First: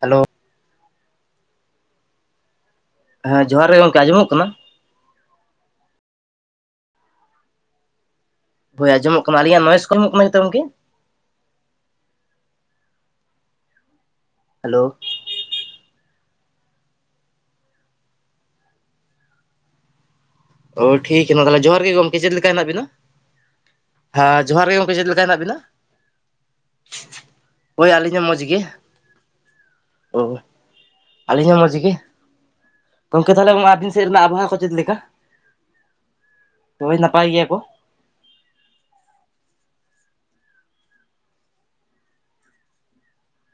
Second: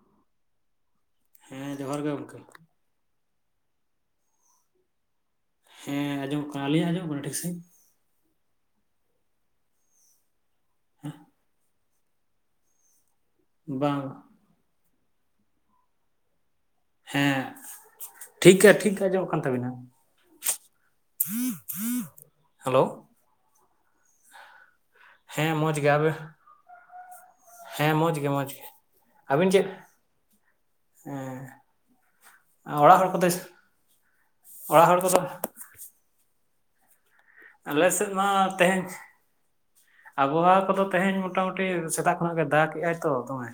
Hello. ᱦᱮᱸ ᱡᱚᱦᱟᱨ ᱜᱮ ᱜᱚᱢᱠᱮ᱾ ᱦᱮᱸ ᱡᱚᱦᱟᱨ ᱜᱮ ᱜᱚᱝᱠᱮ, ᱟᱸᱡᱚᱢᱚᱜ ᱠᱟᱱᱟ? ᱦᱮᱸ ᱟᱸᱡᱚᱢ ᱠᱟᱱᱟ, ᱟᱹᱞᱤᱧᱟ ᱟᱸᱡᱚᱢ ᱠᱟᱱᱟ ᱴᱷᱮᱠ ᱥᱟᱹᱦᱤᱸᱡ? ᱦᱳᱭ ᱟᱡᱚᱢᱚᱜ ᱠᱟᱱᱟ ᱟᱹᱞᱤᱧᱟᱜ ᱱᱳᱭᱮᱥ ᱠᱚᱢᱚᱜ ᱠᱟᱱᱟ ᱱᱮ ᱪᱮᱛᱟ ᱜᱚᱝᱠᱮ? [unintelligible] ᱵᱟᱝ᱾ ᱦᱮᱞᱳ᱾ ᱦᱮᱸ ᱴᱷᱤᱠᱜᱮ ᱴᱷᱤᱠᱜᱮ ᱟᱸᱡᱚᱢᱚᱜ ᱠᱟᱱ ᱛᱟᱵᱤᱱᱟ᱾ ᱳ ᱴᱷᱤᱠᱮ ᱢᱟ ᱛᱟᱦᱚᱞᱮ ᱡᱚᱦᱟᱨ ᱜᱮ ᱜᱚᱢᱠᱮ ᱪᱮᱫ ᱞᱮᱠᱟ ᱦᱮᱱᱟᱜ ᱦᱮᱞᱳ ᱵᱤᱱᱟ,? ᱦᱮᱸ ᱡᱚᱦᱟᱨ ᱜᱮ ᱜᱚᱝᱠᱮ ᱪᱮᱫ ᱞᱮᱠᱟ? ᱦᱮᱱᱟᱜ ᱵᱤᱱᱟ ᱦᱮᱸ ᱢᱚᱡᱽ ᱜᱮ, ᱟᱵᱮ ᱦᱳᱭ ᱦᱮᱸ ᱢᱚᱡᱽ ᱟᱹᱞᱤᱧ ᱦᱚᱸ ᱜᱮ ᱢᱚᱡᱽ ᱜᱮ ᱟᱹᱵᱤᱱ ᱪᱮᱫ? ᱚ ᱦᱮᱸ᱾ ᱟᱹᱞᱤᱧ ᱦᱚᱸ ᱢᱚᱡᱽ ᱜᱮ ᱟ ᱚᱲᱟᱜ ᱦᱚᱲ ᱜᱚᱝᱠᱮ ᱠᱚᱫᱚᱥ ᱛᱟᱦᱚᱞᱮ ᱟᱹᱵᱤᱱ ᱥᱮᱫ ᱨᱮᱱᱟᱜ ᱟᱵᱚᱦᱟᱣᱟ ᱠᱚ ᱪᱮᱫ ᱚᱲᱟᱜ ᱞᱮᱠᱟ ᱦᱚᱲ ᱠᱚᱫᱚ ᱦᱳᱭ ᱱᱟᱯᱟᱭ ᱜᱮᱭᱟ ᱠᱚ᱾ ᱟᱞᱮᱥᱮᱫ ᱢᱟ ᱛᱮᱦᱮᱧ, ᱟᱵᱷᱚᱣᱟ ᱠᱚᱫᱚ ᱛᱮᱦᱮᱧ ᱢᱚᱴᱟᱢᱩᱴᱤ ᱥᱮᱛᱟᱜ ᱠᱷᱚᱱᱟᱜ ᱜᱮ ᱫᱟᱜᱮᱜᱟᱭ ᱛᱚ ᱫᱚᱢᱮ᱾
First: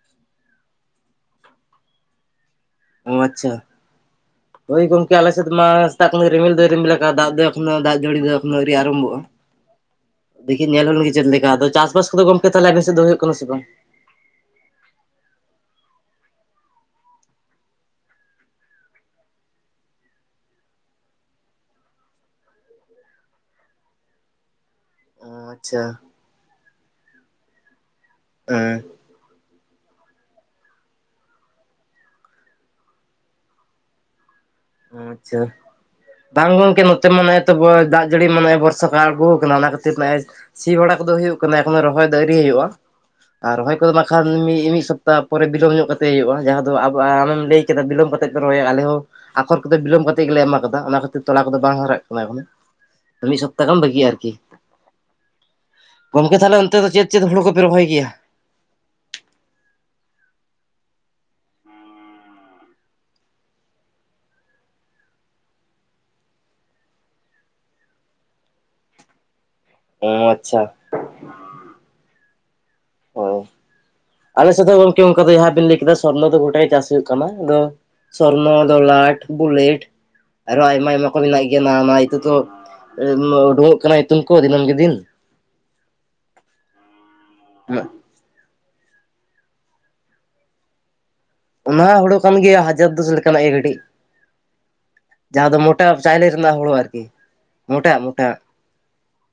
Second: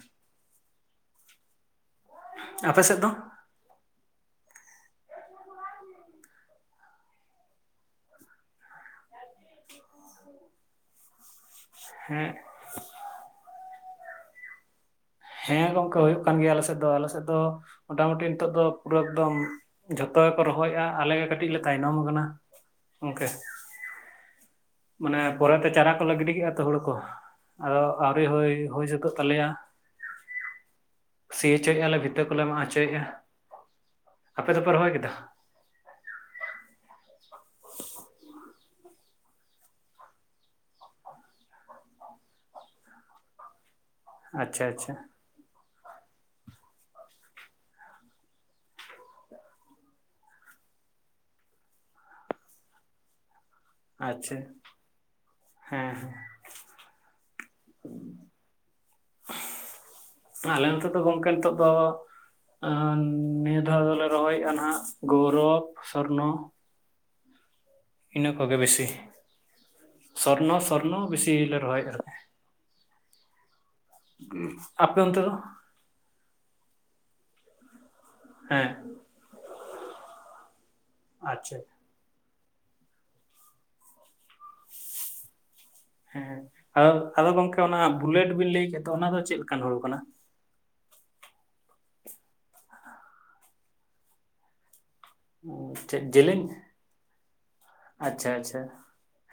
ᱟᱯᱮ ᱥᱮᱫ ᱫᱚ ᱚ ᱟᱪᱪᱷᱟ᱾ ᱦᱳᱭ ᱜᱚᱝᱠᱮ ᱟᱞᱮᱥᱮᱫᱽ ᱢᱟ ᱥᱮᱛᱟᱜ ᱠᱷᱚᱱ ᱨᱤᱢᱤᱞ ᱫᱚᱭ ᱨᱤᱢᱤᱞ ᱟᱠᱟᱫ ᱫᱟᱜ ᱫᱚ ᱮᱠᱷᱚᱱᱳ ᱫᱟᱜ ᱡᱟᱹᱲᱤ ᱫᱚ ᱮᱠᱷᱚᱱᱳ ᱟᱹᱣᱨᱤ ᱟᱨᱚᱢᱵᱷᱚᱜᱼᱟ᱾ [inaudible] ᱫᱤᱠᱷᱤ ᱧᱮᱞ ᱦᱩᱞ ᱞᱮᱱᱜᱮ ᱪᱮᱫ ᱞᱮᱠᱟ ᱟᱫᱚ ᱪᱟᱥᱻᱵᱟᱥ ᱠᱚᱫᱚ ᱦᱮᱸ ᱜᱚᱝᱠᱮ ᱛᱟᱦᱞᱮ ᱟᱵᱮᱱ ᱥᱮᱫ ᱫᱚ ᱦᱩᱭᱩᱜ ᱠᱟᱱᱟ ᱥᱮ ᱵᱟᱝ? ᱦᱮᱸ ᱜᱚᱝᱠᱮ ᱦᱩᱭᱩᱜ ᱠᱟᱱ ᱜᱮᱭᱟ ᱟᱞᱮᱥᱮᱫ ᱫᱚ ᱟᱞᱮᱥᱮᱫ ᱫᱚ ᱢᱚᱴᱟᱢᱩᱴᱤ ᱱᱤᱛᱚᱜ ᱫᱚ ᱯᱩᱨᱟᱹ ᱮᱠᱫᱚᱢ ᱡᱷᱚᱛᱚ ᱜᱮᱠᱚ ᱨᱚᱦᱚᱭᱮᱜᱼᱟ ᱟᱞᱮ ᱜᱮ ᱠᱟᱹᱴᱤᱡ ᱞᱮ ᱛᱟᱭᱱᱚᱢ ᱠᱟᱱᱟ ᱚᱱᱠᱟᱹ᱾ [inaudible] ᱢᱟᱱᱮ ᱚ ᱯᱚᱨᱮᱛᱮ ᱟᱪᱪᱷᱟ ᱪᱟᱨᱟ ᱠᱚᱞᱮ ᱜᱤᱰᱤᱮᱫᱼᱟ ᱛᱚ ᱦᱩᱲᱩ ᱠᱚ ᱟᱫᱚ ᱟᱹᱣᱨᱤ ᱦᱩᱭ ᱦᱮᱸ ᱦᱩᱭ ᱥᱟᱹᱛᱟᱹᱜ ᱛᱟᱞᱮᱭᱟ᱾ ᱥᱤ ᱚᱪᱚᱭᱮᱫᱼᱟ ᱞᱮ ᱵᱷᱤᱛᱟᱹ ᱠᱚᱞᱮ ᱢᱟᱜ ᱚᱪᱚᱭᱮᱫᱼᱟ᱾ ᱟᱯᱮ ᱫᱚᱯᱮ ᱨᱚᱦ ᱟᱪᱪᱷᱟ, ᱵᱟᱝ ᱜᱚᱝᱠᱮ ᱱᱚᱛᱮ ᱢᱟ ᱱᱮ ᱛᱚ ᱵᱚ ᱫᱟᱜ ᱡᱟᱹᱲᱤ ᱢᱟᱱᱮ ᱵᱚᱨᱥᱟ᱾ ᱟᱬᱜᱚ ᱟᱠᱟᱱᱟ ᱚᱱᱟ ᱠᱷᱟᱹᱛᱤᱨ ᱱᱮᱜᱼᱮ ᱥᱤ ᱵᱟᱲᱟ ᱠᱚᱫᱚ ᱦᱩᱭᱩᱜ ᱠᱟᱱᱟ ᱮᱠᱷᱚᱱᱳ ᱨᱚᱦᱚᱭ ᱫᱚ ᱟᱹᱨᱤ ᱦᱩᱭᱩᱜᱼᱟ᱾ ᱟᱨ ᱨᱚᱦᱚᱭ ᱠᱚ ᱢᱟᱠᱷᱟᱱ ᱢᱤᱜ ᱟᱪᱪᱷᱟ ᱢᱤᱜ ᱟᱪᱪᱷᱟ ᱥᱚᱯᱛᱟ᱾ ᱯᱚᱨᱮ ᱵᱤᱞᱚᱢ ᱧᱚᱜ ᱠᱟᱛᱮ ᱦᱩᱭᱩᱜᱼᱟ, ᱡᱟᱦᱟᱸ ᱫᱚ ᱟᱵ ᱟᱢᱮᱢ ᱞᱟᱹᱭ ᱠᱮᱫᱟ ᱵᱤᱞᱚᱢ ᱠᱟᱛᱮᱫ ᱯᱮ ᱨᱚᱦᱭᱟ ᱟᱞᱮ ᱦᱚᱸ ᱟᱠᱷᱚᱨ ᱠᱚᱫᱚ ᱵᱤᱞᱚᱢ ᱠᱟᱛᱮᱫ ᱜᱮᱞᱮ ᱮᱢᱟ ᱠᱟᱫᱟ ᱚᱱᱟ ᱠᱷᱟᱹᱛᱤᱨ ᱛᱚᱞᱟ ᱠᱚᱫᱚ ᱵᱟᱝ ᱦᱟᱨᱟᱜ ᱠᱟᱱᱟ ᱚᱱᱮ᱾ ᱢᱤᱫ ᱥᱚᱯᱛᱟ ᱠᱚᱢ ᱵᱟᱹᱜᱤ ᱟᱨᱠᱤ᱾ ᱟᱪᱪᱷᱟ ᱦᱮᱸ ᱦᱮᱸ ᱜᱚᱢᱠᱮ ᱛᱟᱦᱚᱞᱮ ᱚᱱᱛᱮ ᱫᱚ ᱪᱮᱫ ᱪᱮᱫ ᱦᱳᱲᱳ ᱠᱚᱯᱮ ᱨᱚᱦᱚᱭ ᱜᱮᱭᱟ? ᱟᱞᱮ ᱱᱚᱛᱮ ᱫᱚ ᱜᱚᱝᱠᱮ ᱱᱤᱛᱳᱜ ᱫᱚ ᱱᱤᱭᱟᱹ ᱫᱷᱟᱣ ᱫᱚᱞᱮ ᱨᱚᱦᱚᱭᱮᱫᱼᱟ ᱱᱟᱦᱱᱟᱜ ᱜᱳᱨᱚᱵᱽ, ᱥᱚᱨᱱᱚ, ᱤᱱᱟᱹ ᱠᱚᱜᱮ ᱵᱮᱥᱤ ᱚ ᱥᱚᱨᱱᱚ ᱟᱪᱪᱷᱟ ᱥᱚᱨᱱᱚ ᱵᱤᱥᱤ ᱞᱮ ᱨᱚᱦᱚᱭᱮᱫᱼᱟ᱾ ᱟᱨᱠᱤ᱾ ᱦᱳᱭ ᱟᱞᱮ ᱥᱮᱫ ᱫᱚ ᱟᱯᱮ ᱜᱚᱝᱠᱮ ᱚᱱᱛᱮ ᱚᱱᱠᱟ ᱫᱚ ᱡᱟᱦᱟᱸ ᱵᱤᱱ ᱞᱟᱹᱭ ᱠᱮᱫᱟ ᱥᱚᱨᱱᱚ ᱫᱚ ᱜᱚᱴᱟᱜ ᱜᱮ ᱪᱟᱥ ᱦᱩᱭᱩᱜ ᱠᱟᱱᱟ ᱟᱫᱚ, ᱥᱚᱨᱱᱚ, ᱦᱮᱸ ᱫᱚᱞᱟᱴᱷ, ᱵᱩᱞᱮᱴᱷ᱾ ᱟᱨᱚ ᱟᱭᱢᱟ ᱟᱭᱢᱟ ᱠᱚ ᱢᱮᱱᱟᱜ ᱟᱪᱪᱷᱟ ᱜᱮᱭᱟ ᱚᱱᱟ ᱤᱛᱟᱹ ᱛᱚ᱾ [inaudible] ᱩᱰᱸᱩᱝᱚᱜ ᱠᱟᱱᱟ ᱤᱛᱩᱢ ᱠᱚ ᱫᱤᱱᱟᱹᱢ ᱜᱮ ᱫᱤᱱ᱾ ᱦᱮᱸ ᱟᱫᱚ ᱟᱫᱚ ᱜᱚᱝᱠᱮ ᱚᱱᱟ ᱵᱩᱞᱮᱴ ᱵᱤᱱ ᱞᱟᱹᱭ ᱠᱮᱫ ᱛᱚ ᱚᱱᱟ ᱫᱚ ᱪᱮᱫ ᱞᱮᱠᱟᱱ ᱦᱩᱲᱩ ᱠᱟᱱᱟ? ᱚᱱᱟ ᱦᱩᱲᱩ ᱠᱟᱱ ᱜᱮᱭᱟ ᱦᱟᱡᱟᱨ ᱫᱚᱥ ᱞᱮᱠᱟᱱᱟᱜ ᱜᱮ ᱠᱟᱹᱴᱤᱡ᱾ ᱡᱟᱦᱟᱸ ᱫᱚ ᱢᱚᱴᱟ ᱪᱮᱫ ᱪᱟᱣᱞᱮ ᱡᱮᱞᱮᱧ, ᱨᱮᱱᱟᱜ ᱦᱩᱲᱩ ᱟᱨᱠᱤ ᱢᱚᱴᱟᱜ ᱟᱪᱪᱷᱟ ᱢᱚᱴᱟᱜ ᱟᱪᱷᱟ᱾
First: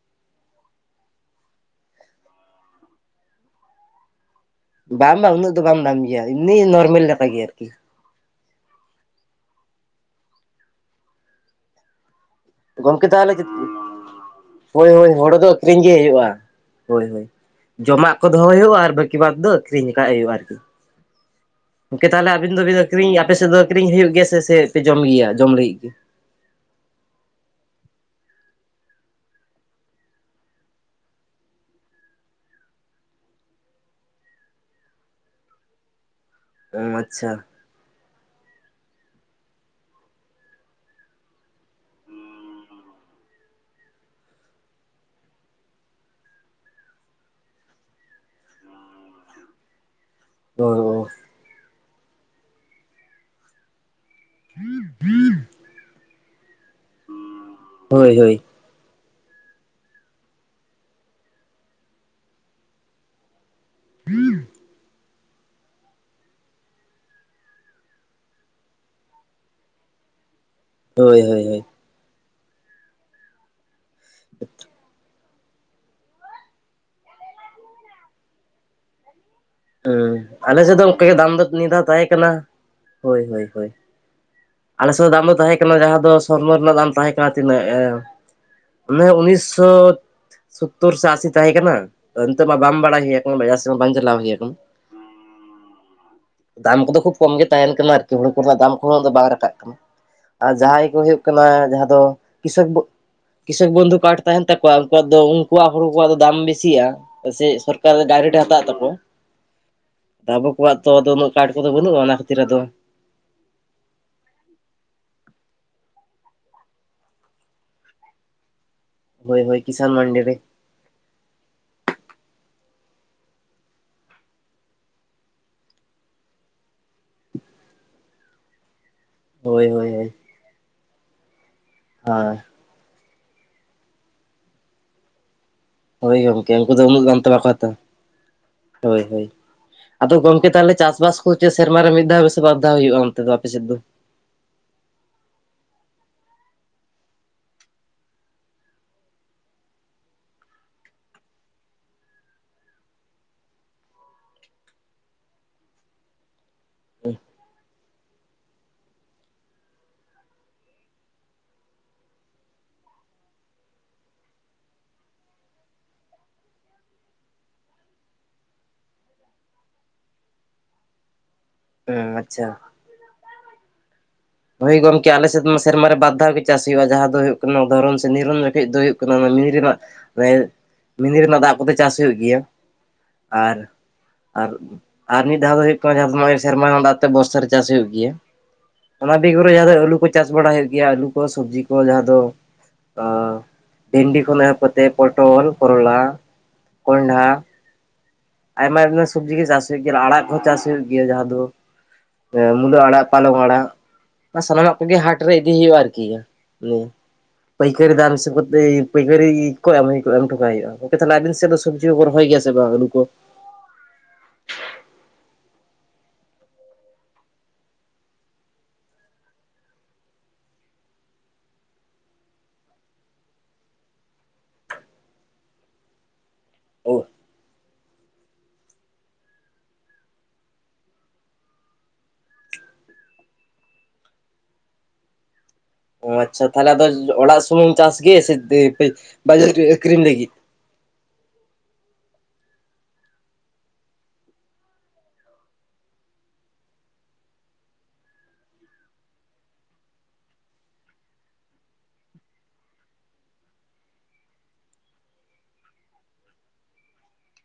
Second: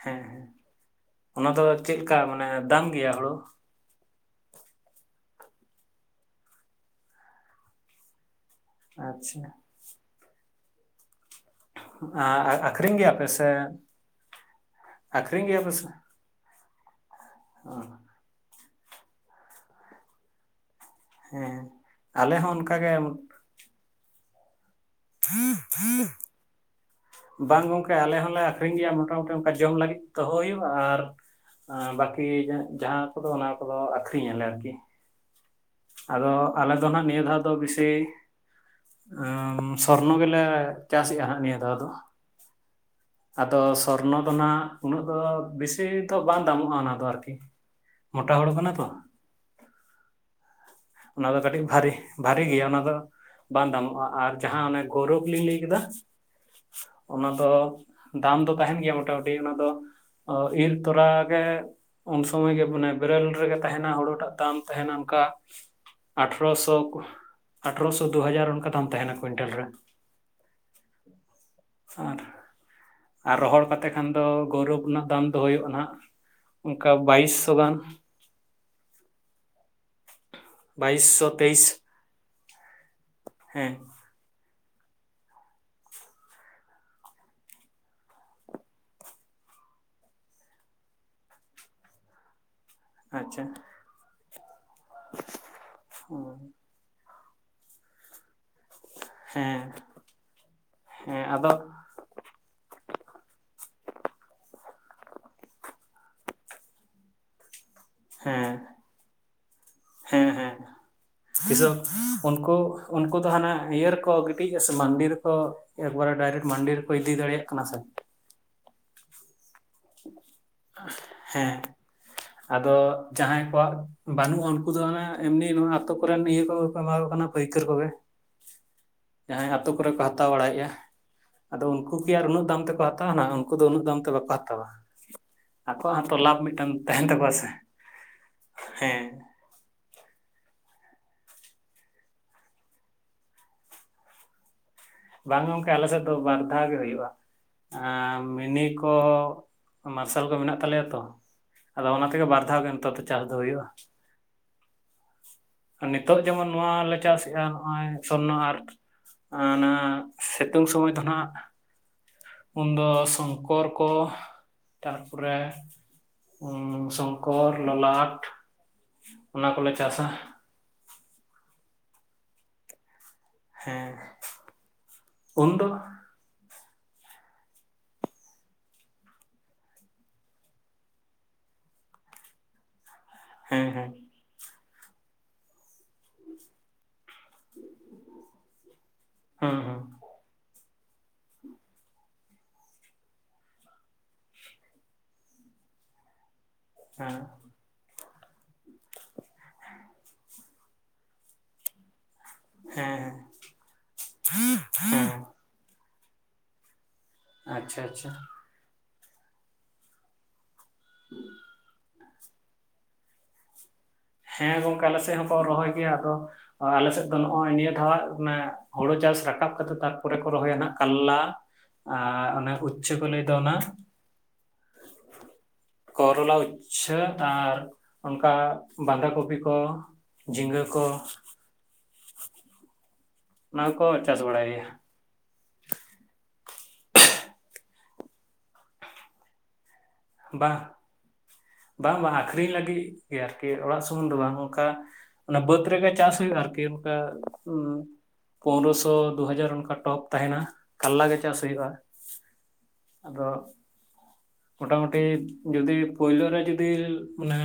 ᱦᱮᱸ ᱦᱮᱸ, ᱚᱱᱟ ᱫᱚ ᱪᱮᱫ ᱞᱮᱠᱟ ᱢᱟᱱᱮ ᱫᱟᱢ ᱜᱮᱭᱟ ᱦᱩᱲᱩ? ᱵᱟᱝ ᱵᱟᱝ ᱩᱱᱟᱹᱜ ᱫᱚ ᱵᱟᱢ ᱫᱟᱢ ᱜᱮᱭᱟ ᱮᱢᱱᱤ ᱱᱚᱨᱢᱚᱞ ᱞᱮᱠᱟ ᱜᱮ ᱟᱨᱠᱤ᱾ ᱟᱪᱪᱷᱟ ᱟᱨ [unintelligible] ᱜᱚᱝᱠᱮ ᱛᱟᱦᱚᱞᱮ ᱦᱳᱭ ᱦᱳᱭ ᱦᱳᱲᱳ ᱟᱠᱷᱨᱤᱧ ᱫᱚ ᱜᱮᱭᱟ ᱯᱮ ᱟᱹᱠᱷᱨᱤᱧ ᱥᱮ ᱜᱮ ᱦᱩᱭᱩᱜᱼᱟ ᱾ [inaudible] ᱦᱳᱭ ᱦᱳᱭ ᱚ ᱡᱚᱢᱟᱜ ᱠᱚ ᱫᱚᱦᱚᱭ ᱦᱩᱭᱩᱜᱼᱟ ᱟᱨ ᱵᱟᱹᱠᱤ ᱵᱟᱸᱫᱷ ᱫᱚ ᱟᱹᱠᱷᱨᱤᱧ ᱞᱮᱠᱟᱜ ᱦᱩᱭᱩᱜᱼᱟ ᱟᱨᱠᱤ ᱦᱮᱸ ᱜᱚᱝᱠᱮ ᱛᱟᱦᱚᱞᱮ ᱟᱞᱮ ᱦᱚᱸ ᱟᱵᱤᱱ ᱫᱚᱵᱤᱱ ᱚᱱᱠᱟᱜᱮ ᱟᱹᱷᱨᱤᱧ ᱟᱯᱮ ᱥᱮᱫ ᱫᱚ ᱟᱹᱷᱨᱤᱧ ᱦᱩᱭᱩᱜ ᱜᱮᱭᱟ ᱥᱮ ᱯᱮ ᱡᱚᱢ ᱜᱮᱭᱟ ᱡᱚᱢ ᱞᱟᱹᱜᱤᱫ ᱜᱮ ᱵᱟᱝ ᱜᱚᱝᱠᱮ ᱟᱞᱮ ᱦᱚᱸᱞᱮ ᱟᱠᱷᱨᱤᱧ ᱜᱮᱭᱟ ᱢᱳᱴᱟᱢᱩᱴᱤ ᱚᱱᱠᱟ ᱡᱚᱢ ᱞᱟᱹᱜᱤᱫ ᱫᱚᱦᱚ ᱦᱩᱭᱩᱜᱼᱟ ᱟᱨ ᱵᱟᱹᱠᱤ ᱡᱟᱦᱟᱸ ᱠᱚᱫᱚ ᱚᱱᱟ ᱠᱚᱫᱚ ᱟᱹᱠᱷᱨᱤᱧ ᱟᱞᱮ ᱟᱨᱠᱤ ᱟᱫᱚ ᱟᱞᱮ ᱚ ᱫᱚ ᱦᱟᱸᱜ ᱱᱤᱭᱟᱹ ᱟᱪᱪᱷᱟ ᱫᱷᱟᱣ ᱫᱚ ᱵᱮᱥᱤ ᱥᱚᱨᱱᱚ ᱜᱮᱞᱮ ᱪᱟᱥᱮᱜᱼᱟ ᱦᱟᱜ ᱱᱤᱭᱟᱹ ᱫᱟᱣ ᱫᱚ ᱾ ᱟᱫᱚ ᱥᱚᱨᱱᱚ ᱫᱚ ᱱᱟᱜ ᱩᱱᱟᱹᱜ ᱫᱚ ᱵᱮᱥᱤ ᱫᱚ ᱵᱟᱝ ᱫᱟᱢᱚᱜᱼᱟ ᱚᱱᱟ ᱫᱚ ᱟᱨᱠᱤ ᱢᱳᱴᱟ ᱦᱳᱲᱳ ᱠᱟᱱᱟ ᱛᱚ? ᱚ᱾ ᱚᱱᱟ ᱫᱚ ᱠᱟᱹᱴᱤᱡ ᱵᱷᱟᱨᱤ, ᱵᱷᱟᱨᱤ ᱜᱮᱭᱟ ᱚᱱᱟ ᱫᱚ ᱵᱟᱝ ᱫᱟᱢᱚᱜᱼᱟ ᱟᱨ᱾ ᱡᱟᱦᱟᱸ ᱚᱱᱮ ᱜᱳᱹᱨᱚᱵᱽ ᱞᱤᱧ ᱞᱟᱹᱭ ᱠᱮᱫᱟ ᱚᱱᱟ ᱫᱚ ᱦᱳᱭ ᱦᱳᱭ ᱫᱟᱢ ᱫᱚ ᱛᱟᱦᱮᱱ ᱜᱮᱭᱟ ᱢᱚᱴᱟᱢᱩᱴᱤ ᱚᱱᱟ ᱫᱚ ᱤᱨ ᱛᱚᱨᱟ ᱜᱮ ᱩᱱ ᱥᱚᱢᱚᱭ ᱜᱮ ᱢᱟᱱᱮ ᱵᱮᱨᱮᱞ ᱨᱮᱜᱮ ᱛᱟᱦᱮᱱᱟ ᱦᱩᱲᱩ ᱴᱟᱜ ᱫᱟᱢ ᱛᱟᱦᱮᱱᱟ ᱚᱱᱠᱟ ᱟᱴᱷᱨᱚᱥᱚ ᱟᱴᱷᱨᱚᱥᱚ ᱫᱩ ᱦᱟᱡᱟᱨ ᱚᱱᱠᱟ ᱫᱟᱢ ᱛᱟᱦᱮᱱᱟ ᱠᱩᱭᱤᱱᱴᱮᱞ ᱨᱮ᱾ ᱦᱳᱭ ᱦᱳᱭ ᱦᱳᱭ ᱾ ᱟᱨ ᱟᱨ ᱨᱚᱦᱚᱲ ᱠᱟᱛᱮ ᱠᱷᱟᱱ ᱫᱚ ᱜᱚᱶᱨᱚᱵ ᱨᱮᱱᱟᱜ ᱫᱟᱢ ᱫᱚ ᱦᱩᱭᱩᱜᱼᱟ ᱦᱟᱸᱜ ᱚᱝᱠᱟ ᱵᱟᱭᱤᱥ ᱥᱚ ᱜᱟᱱ᱾ ᱦᱩᱸ ᱟᱞᱮ ᱥᱮᱫ ᱫᱚ ᱚᱱᱠᱟ ᱜᱮ ᱵᱟᱭᱤᱥᱥᱚ ᱫᱟᱢ ᱫᱚ ᱛᱮᱭᱤᱥ ᱱᱤᱭᱟᱹ ᱫᱷᱟᱣ ᱛᱟᱦᱮᱸ ᱠᱟᱱᱟ ᱦᱳᱭ ᱦᱳᱭ᱾ ᱦᱮᱸ ᱟᱞᱮ ᱥᱮᱫ ᱫᱚ ᱫᱟᱢ ᱫᱚ ᱛᱟᱦᱮᱸ ᱠᱟᱱᱟ ᱡᱟᱦᱟᱸ ᱫᱚ ᱥᱚᱨᱱᱚ ᱨᱮᱱᱟᱜ ᱫᱟᱢ ᱛᱟᱦᱮᱸ ᱠᱟᱱᱟ ᱛᱤᱱᱟᱹᱜ ᱮ ᱚᱱᱮ ᱩᱱᱤᱥᱥᱚ ᱥᱳᱛᱛᱚᱨ ᱥᱮ ᱟᱥᱤ ᱛᱟᱦᱮᱸ ᱠᱟᱱᱟ ᱱᱤᱛᱚᱜ ᱢᱟ ᱵᱟᱢ ᱵᱟᱲᱟ ᱦᱩᱭ ᱟᱠᱟᱱᱟ ᱵᱟᱡᱟᱨ ᱥᱮᱫ ᱵᱟᱝ ᱪᱟᱞᱟᱣ ᱦᱩᱭ ᱟᱠᱟᱱᱟ᱾ ᱦᱚᱸ ᱫᱟᱢ ᱠᱚᱫᱚ ᱠᱷᱩᱵ ᱠᱚᱢ ᱜᱮ ᱛᱟᱦᱮᱱ ᱠᱟᱱᱟ ᱟᱨ ᱦᱳᱲᱳ ᱠᱚᱨᱮᱱᱟᱜ ᱫᱟᱢ ᱠᱚᱦᱚᱸ ᱛᱚ ᱟᱫᱚ ᱵᱟᱝ ᱨᱟᱠᱟᱜ ᱦᱮᱸ ᱠᱟᱱᱟ ᱟᱨ ᱡᱟᱦᱟᱸᱭ ᱠᱚ ᱦᱩᱭᱩᱜ ᱦᱮᱸ ᱠᱟᱱᱟ ᱟᱫᱚ ᱡᱟᱦᱟᱸ ᱫᱚ ᱠᱤᱥᱚᱠ ᱵᱚ ᱠᱤᱥᱚᱠ ᱵᱚᱱᱫᱷᱩ ᱠᱟᱨᱰ ᱛᱟᱦᱮᱱ ᱛᱟᱠᱚᱣᱟ ᱩᱱᱠᱩᱣᱟᱜ ᱫᱚ ᱩᱱᱠᱩᱣᱟᱜ ᱦᱩᱲᱩ ᱠᱚᱣᱟᱜ ᱫᱚ ᱫᱟᱢ ᱵᱤᱥᱤᱜᱼᱟ ᱥᱚᱨ [unintelligible] ᱰᱟᱭᱨᱮᱠᱴ ᱦᱮᱸ ᱦᱟᱛᱟᱣ ᱮᱫ ᱛᱟᱠᱚᱣᱟ ᱾ ᱦᱮᱸ ᱦᱮᱸ ᱚᱱᱟ [inaudible] ᱠᱷᱟᱹᱛᱤᱨ ᱩᱱᱠᱩ ᱟᱫᱚ ᱩᱱᱠᱩ ᱫᱚ ᱦᱟᱱᱟ ᱤᱭᱟᱹ ᱨᱮᱠᱚ ᱜᱤᱰᱤᱡᱼᱟ ᱥᱮ ᱢᱟᱱᱰᱤ ᱨᱮᱠᱚ ᱮᱠᱵᱟᱨᱮ ᱰᱟᱭᱨᱮᱠᱴ ᱢᱟᱱᱰᱤ ᱨᱮᱠᱚ ᱤᱫᱤ ᱫᱟᱲᱮᱭᱟᱜ ᱠᱟᱱᱟ ᱥᱮ᱾ ᱦᱳᱭ ᱦᱳᱭ ᱠᱤᱥᱟᱱ ᱢᱟᱱᱰᱤ ᱨᱮ᱾ ᱦᱮᱸ ᱟᱫᱚ ᱡᱟᱦᱟᱸᱭ ᱠᱚᱣᱟᱜ ᱵᱟᱹᱱᱩᱜᱼᱟ ᱩᱱᱠᱩ ᱫᱚ ᱮᱢᱱᱤ ᱟᱛᱳ ᱠᱚᱨᱮᱱ ᱤᱭᱟᱹ ᱠᱚ ᱠᱚ ᱮᱢᱟ ᱠᱚ ᱠᱟᱱᱟ ᱾ ᱯᱟᱹᱭᱠᱟᱨ ᱠᱚ ᱜᱮ ᱾ ᱡᱟᱦᱟᱸᱭ ᱦᱳᱭ ᱟᱛᱳ ᱠᱚᱨᱮ ᱦᱳᱭ ᱠᱚ ᱦᱟᱛᱟᱣ ᱵᱟᱲᱟᱭᱮᱫᱼᱟ᱾ ᱟᱫᱚ ᱩᱱᱠᱩ ᱠᱤ ᱟᱨ ᱦᱳᱭ ᱩᱱᱟᱹᱜ ᱫᱟᱢ ᱛᱮᱠᱚ ᱦᱟᱛᱟ ᱛᱟᱣ ᱱᱟᱜ ᱩᱱᱠᱩ ᱫᱚ ᱩᱱᱟᱹᱜ ᱫᱟᱢ ᱛᱮ ᱵᱟᱠᱚ ᱦᱟᱛᱟᱣᱟ ᱾ ᱦᱳᱭ ᱜᱚᱝᱠᱮ ᱩᱱᱠᱩ ᱫᱚ ᱩᱱᱟᱹᱜ ᱫᱟᱢ ᱵᱟᱠᱚ ᱦᱟᱛᱟ ᱦᱳᱭ ᱦᱮᱸ ᱦᱳᱭ᱾ ᱟᱫᱚ ᱜᱚᱝᱠᱮ ᱛᱟᱦᱚᱞᱮ ᱪᱟᱥᱵᱟᱥ ᱠᱚ ᱪᱮᱫ ᱥᱮᱨᱢᱟ ᱨᱮ ᱢᱤᱫ ᱫᱷᱟᱣ ᱯᱮ ᱵᱟᱫᱷᱟᱣ ᱦᱩᱭᱩᱜᱼᱟ ᱚᱱᱛᱮ ᱫᱚ ᱟᱯᱮ ᱥᱮᱫ ᱫᱚ? ᱵᱟᱝ ᱜᱚᱝᱠᱮ ᱟᱞᱮ ᱥᱮᱫ ᱫᱚ ᱵᱟᱨ ᱫᱷᱟᱣ ᱜᱮ ᱦᱳᱭᱳᱜᱼᱟ ᱾ ᱟ ᱢᱤᱱᱤ ᱠᱚ ᱢᱟᱨᱥᱟᱞ ᱠᱚ ᱢᱮᱱᱟᱜ ᱛᱟᱞᱮᱭᱟ ᱛᱚ ᱾ ᱟᱫᱚ ᱚᱱᱟ ᱛᱮᱜᱮ ᱵᱟᱨ ᱫᱷᱟᱣ ᱜᱮ ᱱᱤᱛᱚᱜ ᱫᱚ ᱪᱟᱥ ᱫᱚ ᱦᱳᱭᱳᱜᱼᱟ ᱾ ᱱᱤᱛᱚᱜ ᱡᱮᱢᱚᱱ ᱱᱚᱣᱟ ᱞᱮ ᱪᱟᱥᱮᱫᱼᱟ ᱱᱚᱜᱼᱚᱭ ᱥᱚᱨᱱᱚ ᱟᱨ ᱱᱟ ᱟ ᱥᱤᱛᱩᱝ ᱥᱚᱢᱚᱭ ᱫᱚ ᱱᱟᱜ ᱩᱱᱫᱚ ᱥᱚᱝᱠᱚᱨ ᱠᱚ ᱛᱟᱨᱯᱚᱨᱮ ᱩᱸ ᱥᱚᱝᱠᱚᱨ ᱞᱚᱞᱟᱴ ᱚᱱᱟ ᱠᱚᱞᱮ ᱪᱟᱥᱟ ᱾ ᱦᱩᱸ ᱟᱪᱪᱷᱟ ᱾ ᱦᱮᱸ ᱦᱳᱭ ᱜᱚᱢᱠᱮ ᱟᱞᱮᱥᱮᱫ ᱢᱟ ᱩᱱᱫᱚ ᱥᱮᱨᱢᱟᱨ ᱨᱮ ᱵᱟᱫᱷᱟᱣ ᱜᱮ ᱪᱟᱥ ᱦᱩᱭᱩᱜᱼᱟ ᱡᱟᱦᱟᱸ ᱫᱚ ᱦᱩᱭᱩᱜ ᱠᱟᱱᱟ ᱫᱷᱚᱨᱚᱱ ᱥᱮ ᱱᱤᱨᱚᱱ ᱡᱚᱠᱷᱮᱡ ᱫᱚ ᱦᱩᱭᱩᱜ ᱠᱟᱱᱟ ᱢᱤᱱᱤ ᱨᱮᱱᱟᱜ ᱮ ᱪᱟ ᱢᱤᱱᱤ ᱨᱮᱱᱟᱜ ᱫᱟᱜ ᱠᱚᱛᱮ ᱪᱟᱥ ᱦᱩᱭᱩᱜ ᱜᱮᱭᱟ ᱟᱨ ᱦᱮᱸ ᱦᱮᱸ ᱟᱨ ᱟᱨ ᱢᱤᱫ ᱫᱷᱟᱣ ᱫᱚ ᱦᱳᱭᱳᱜ ᱠᱟᱱᱟ ᱡᱟᱦᱟᱸᱜ ᱥᱮᱨᱢᱟ ᱨᱮᱱᱟᱜ ᱫᱟᱜ ᱛᱮ ᱵᱚᱨᱥᱟ ᱨᱮ ᱪᱟᱥ ᱦᱳᱭᱳᱜ ᱜᱮᱭᱟ᱾ ᱚᱱᱟ ᱰᱤᱠᱚᱨᱮ [unintelligible] ᱦᱮᱸ ᱡᱟᱦᱟᱸ ᱫᱚ ᱦᱮᱸ ᱟᱹᱞᱩ ᱠᱚ ᱪᱟᱥ ᱵᱟᱲᱟ ᱦᱳᱭᱳᱜ ᱜᱮᱭᱟ ᱟᱹᱞᱩ ᱠᱚ ᱥᱚᱵᱽᱡᱤ ᱠᱚ ᱡᱟᱦᱟᱸ ᱫᱚ ᱚ ᱵᱷᱮᱱᱰᱤ ᱠᱷᱚᱱ ᱮᱦᱚᱵ ᱠᱟᱛᱮᱛ ᱯᱚᱴᱚᱞ ᱠᱚᱨᱚᱞᱟ᱾ ᱠᱚᱸᱰᱷᱟ ᱦᱮᱸ ᱟᱭᱢᱟ ᱟᱭᱢᱟ ᱥᱚᱵᱽᱡᱤ ᱜᱮ ᱪᱟᱥ ᱦᱩᱭᱩᱜ ᱜᱮᱭᱟ ᱟᱲᱟᱜ ᱠᱚ ᱦᱚᱸ ᱪᱟᱥ ᱦᱩᱭᱩᱜ ᱜᱮᱭᱟ ᱡᱟᱦᱟᱸ ᱫᱚ ᱮ ᱢᱩᱞᱟᱹ ᱟᱲᱟ ᱦᱮᱸ ᱯᱟᱞᱚᱝ ᱟᱲᱟᱜ᱾ ᱥᱟᱱᱟᱢᱟᱜ ᱠᱚᱜᱮ ᱦᱮᱸ ᱦᱟᱴ ᱨᱮ ᱤᱫᱤ ᱦᱩᱭᱩᱜᱼᱟ ᱟᱨᱠᱤ ᱤᱭᱟᱹ ᱟᱪᱪᱷᱟ ᱯᱟᱹᱭᱠᱟᱹᱨ ᱟᱪᱪᱷᱟ ᱫᱟᱢ ᱥᱮ ᱵᱩ ᱯᱟᱹᱭᱠᱟᱹᱨᱤ ᱠᱚ ᱮᱢ ᱦᱩᱭᱩᱜᱼᱟ ᱮᱢ ᱦᱚᱴᱚ ᱠᱟᱭ ᱦᱩᱭᱩᱜᱼᱟ ᱜᱚᱝᱠᱮ ᱛᱟᱦᱚᱞᱮ ᱟᱵᱤᱱ ᱥᱮᱫ ᱫᱚ ᱥᱚᱵᱽᱡᱤ ᱠᱚ ᱨᱚᱦᱚᱭ ᱜᱮᱭᱟ ᱥᱮ ᱵᱟᱝ ᱟᱹᱞᱩ ᱠᱚ? ᱦᱮᱸ ᱜᱚᱝᱠᱮ ᱟᱞᱮ ᱥᱮᱫ ᱦᱚᱸᱠᱚ ᱨᱚᱦᱚᱭ ᱜᱮᱭᱟ ᱟᱫᱚ ᱟᱞᱮ ᱥᱮᱫ ᱫᱚ ᱱᱚᱜᱼᱚᱭ ᱱᱤᱭᱟᱹ ᱫᱷᱟᱣ ᱦᱩᱲᱩ ᱪᱟᱥ ᱨᱟᱠᱟᱵ ᱠᱟᱛᱮ ᱛᱟᱨᱯᱚᱨᱮ ᱠᱚ ᱨᱚᱦᱚᱭᱟ ᱦᱟᱸᱜ ᱠᱟᱞᱞᱟ ᱾ ᱟᱨ ᱚᱱᱟ ᱩᱪᱪᱷᱟᱹ ᱠᱚ ᱞᱟᱹᱭ ᱫᱚ ᱚᱱᱟ᱾ ᱠᱚᱨᱚᱞᱟ ᱚ ᱩᱪᱪᱷᱟᱹ ᱟᱨ ᱚᱱᱠᱟ ᱵᱟᱸᱫᱟᱷᱟ ᱠᱚᱯᱤ ᱠᱚ ᱡᱷᱤᱸᱜᱟᱹ ᱠᱚ ᱚᱱᱟ ᱠᱚ ᱪᱟᱥ ᱵᱟᱲᱟᱭ ᱜᱮᱭᱟ ᱟᱪᱪᱷᱟ ᱛᱟᱦᱚᱞᱮ ᱟᱫᱚ ᱚᱲᱟᱜ ᱥᱩᱢᱩᱢ ᱪᱟᱥ ᱜᱮ ᱥᱮ ᱵᱟᱡᱟᱨ ᱟᱹᱠᱷᱨᱤᱧ ᱞᱟᱹᱜᱤᱫ ᱵᱟᱝ ᱵᱟᱝ ᱵᱟᱝ ᱟᱹᱠᱷᱨᱤᱧ ᱞᱟᱹᱜᱤᱫ ᱜᱮ ᱟᱨᱠᱤ ᱚᱲᱟᱜ ᱥᱩᱢᱩᱝ ᱫᱚ ᱵᱟᱝ ᱚᱱᱠᱟ ᱚᱱᱟ ᱵᱟᱹᱫᱽ ᱨᱮᱜᱮ ᱪᱟᱥ ᱦᱩᱭᱩᱜᱼᱟ ᱟᱨᱠᱤ ᱚᱱᱠᱟ ᱯᱚᱱᱨᱚᱥᱚ ᱫᱩ ᱦᱟᱡᱟᱨ ᱚᱱᱠᱟ ᱴᱚᱯ ᱛᱟᱦᱮᱸᱱᱟ ᱠᱟᱞᱞᱟ ᱜᱮ ᱪᱟᱥ ᱦᱩᱭᱩᱜᱼᱟ ᱟᱫᱚ ᱢᱚᱴᱟᱢᱩᱴᱤ ᱡᱩᱫᱤ ᱯᱳᱭᱞᱳ ᱨᱮ ᱡᱩᱫᱤ ᱢᱟᱱᱮᱼᱼ